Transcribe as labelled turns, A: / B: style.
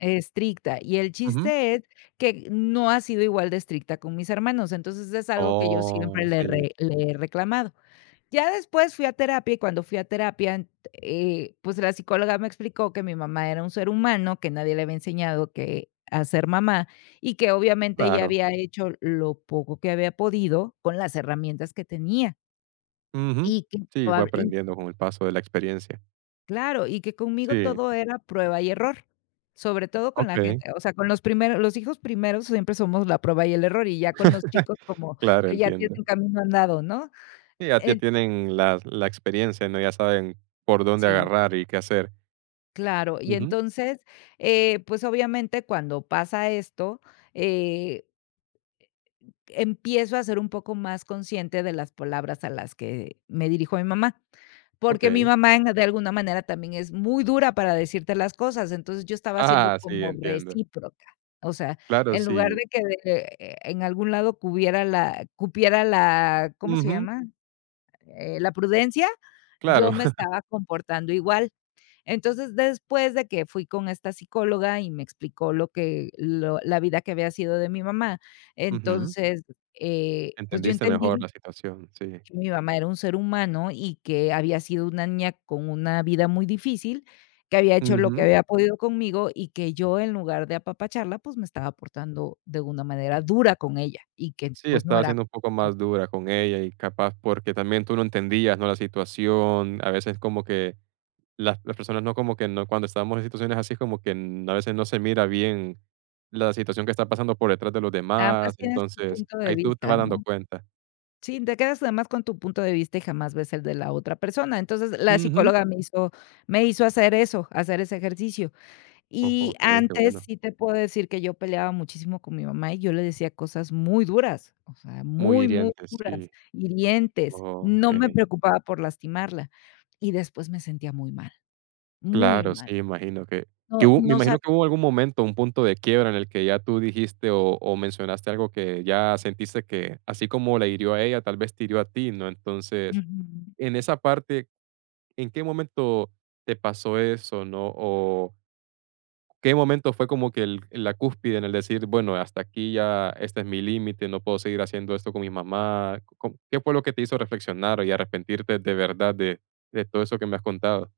A: Estricta, y el
B: Ujú.
A: chiste es que no ha sido igual de estricta con mis hermanos, entonces, es algo que yo
B: Oh,
A: siempre le he
B: sí.
A: re le he reclamado. Ya después fui a terapia, y cuando fui a terapia, ent eh, pues, la psicóloga me explicó que mi mamá era un ser humano, que nadie le había enseñado que a ser mamá, y que, obviamente, ella
B: Claro.
A: había hecho lo poco que había podido con las herramientas que tenía.
B: Ujú,
A: Y que
B: sí, fue
A: probable y
B: aprendiendo con el paso de la experiencia.
A: Claro, y que conmigo
B: Sí.
A: todo era prueba y error, sobre todo con la
B: Okey.
A: gente, o sea, con los primeros los hijos primeros siempre somos la prueba y el error, y ya con los chicos como
B: Claro,
A: que ya
B: entiendo.
A: tienen camino andado, ¿no?
B: Sí, ya ya
A: Ent
B: tienen las la experiencia, ¿no?, ya saben por dónde
A: Sí.
B: agarrar y qué hacer.
A: Claro, y
B: Ujú.
A: entonces, eh, pues, obviamente, cuando pasa esto, eh, empiezo a ser un poco más consciente de las palabras a las que me dirijo a mi mamá, porque mi
B: Okey.
A: mamá en de alguna manera, también es muy dura para decirte las cosas, entonces, yo estaba siendo
B: ¡Ah!, sí,
A: como
B: entiendo.
A: recíproca, o sea,
B: Claro,
A: en lugar
B: si
A: de que de de eh, en algún lado cupiera la cupiera la ¿cómo se
B: Ujú.
A: llama?, eh, la prudencia,
B: Claro.
A: yo me estaba comportando igual. Entonces, después de que fui con esta psicóloga y me explicó lo que lo la vida que había sido de mi mamá,
B: Ujú.
A: entonces, eh, pues yo
B: Entendiste mejor
A: entendí
B: la situación, sí.
A: que mi mamá era un ser humano, y que había sido una niña con una vida muy difícil, que había hecho lo que
B: Ujú.
A: había podido conmigo, y que yo, en lugar de apapacharla, pues, me estaba portando de una manera dura con ella, y que,
B: Sí,
A: pues, no
B: estaba
A: era
B: siendo un poco
A: [unintelligible]
B: más dura con ella, y capaz porque también tú no entendías, ¿no?, la situación, a veces como que las las personas no como que no cuando estábamos en situaciones así, como que, mm, a veces no se mira bien la situación que está pasando por detrás de los
A: Nada más
B: demás,
A: tienes tu
B: entonces,
A: punto de
B: ahí tú te
A: vista,
B: vas dando
A: ¿no?
B: cuenta.
A: Sí, te quedas además con tu punto de vista, y jamás ves el de la otra persona. Entonces, la
B: Ujú.
A: psicóloga me hizo me hizo hacer eso, hacer ese ejercicio.
B: O
A: Y
B: okey, qué
A: antes
B: bueno.
A: sí te puedo decir que yo peleaba muchísimo con mi mamá, y yo le decía cosas muy duras, o sea,
B: Muy
A: muy, muy
B: hiriente,
A: duras,
B: sí.
A: hirientes. No me
B: Okey.
A: preocupaba por lastimarla, y después me sentía muy mal, muy
B: Claro,
A: mal.
B: sí, imagino que
A: No,
B: que hub me
A: no
B: imagino
A: sab
B: que hubo algún momento, un punto de quiebra en el que ya tú dijiste o o mencionaste algo que ya sentiste que, así como la hirió a ella, tal vez te hirió a ti, ¿no? Entonces,
A: Ujú.
B: en esa parte, ¿en qué momento te pasó eso?, ¿no?, o, ¿qué momento fue como que el la cúspide en el decir: "Bueno, hasta aquí, ya este es mi límite, no puedo seguir haciendo esto con mi mamá?", co com ¿qué fue lo que te hizo reflexionar, y arrepentirte de verdad, de de todo eso que me has contado?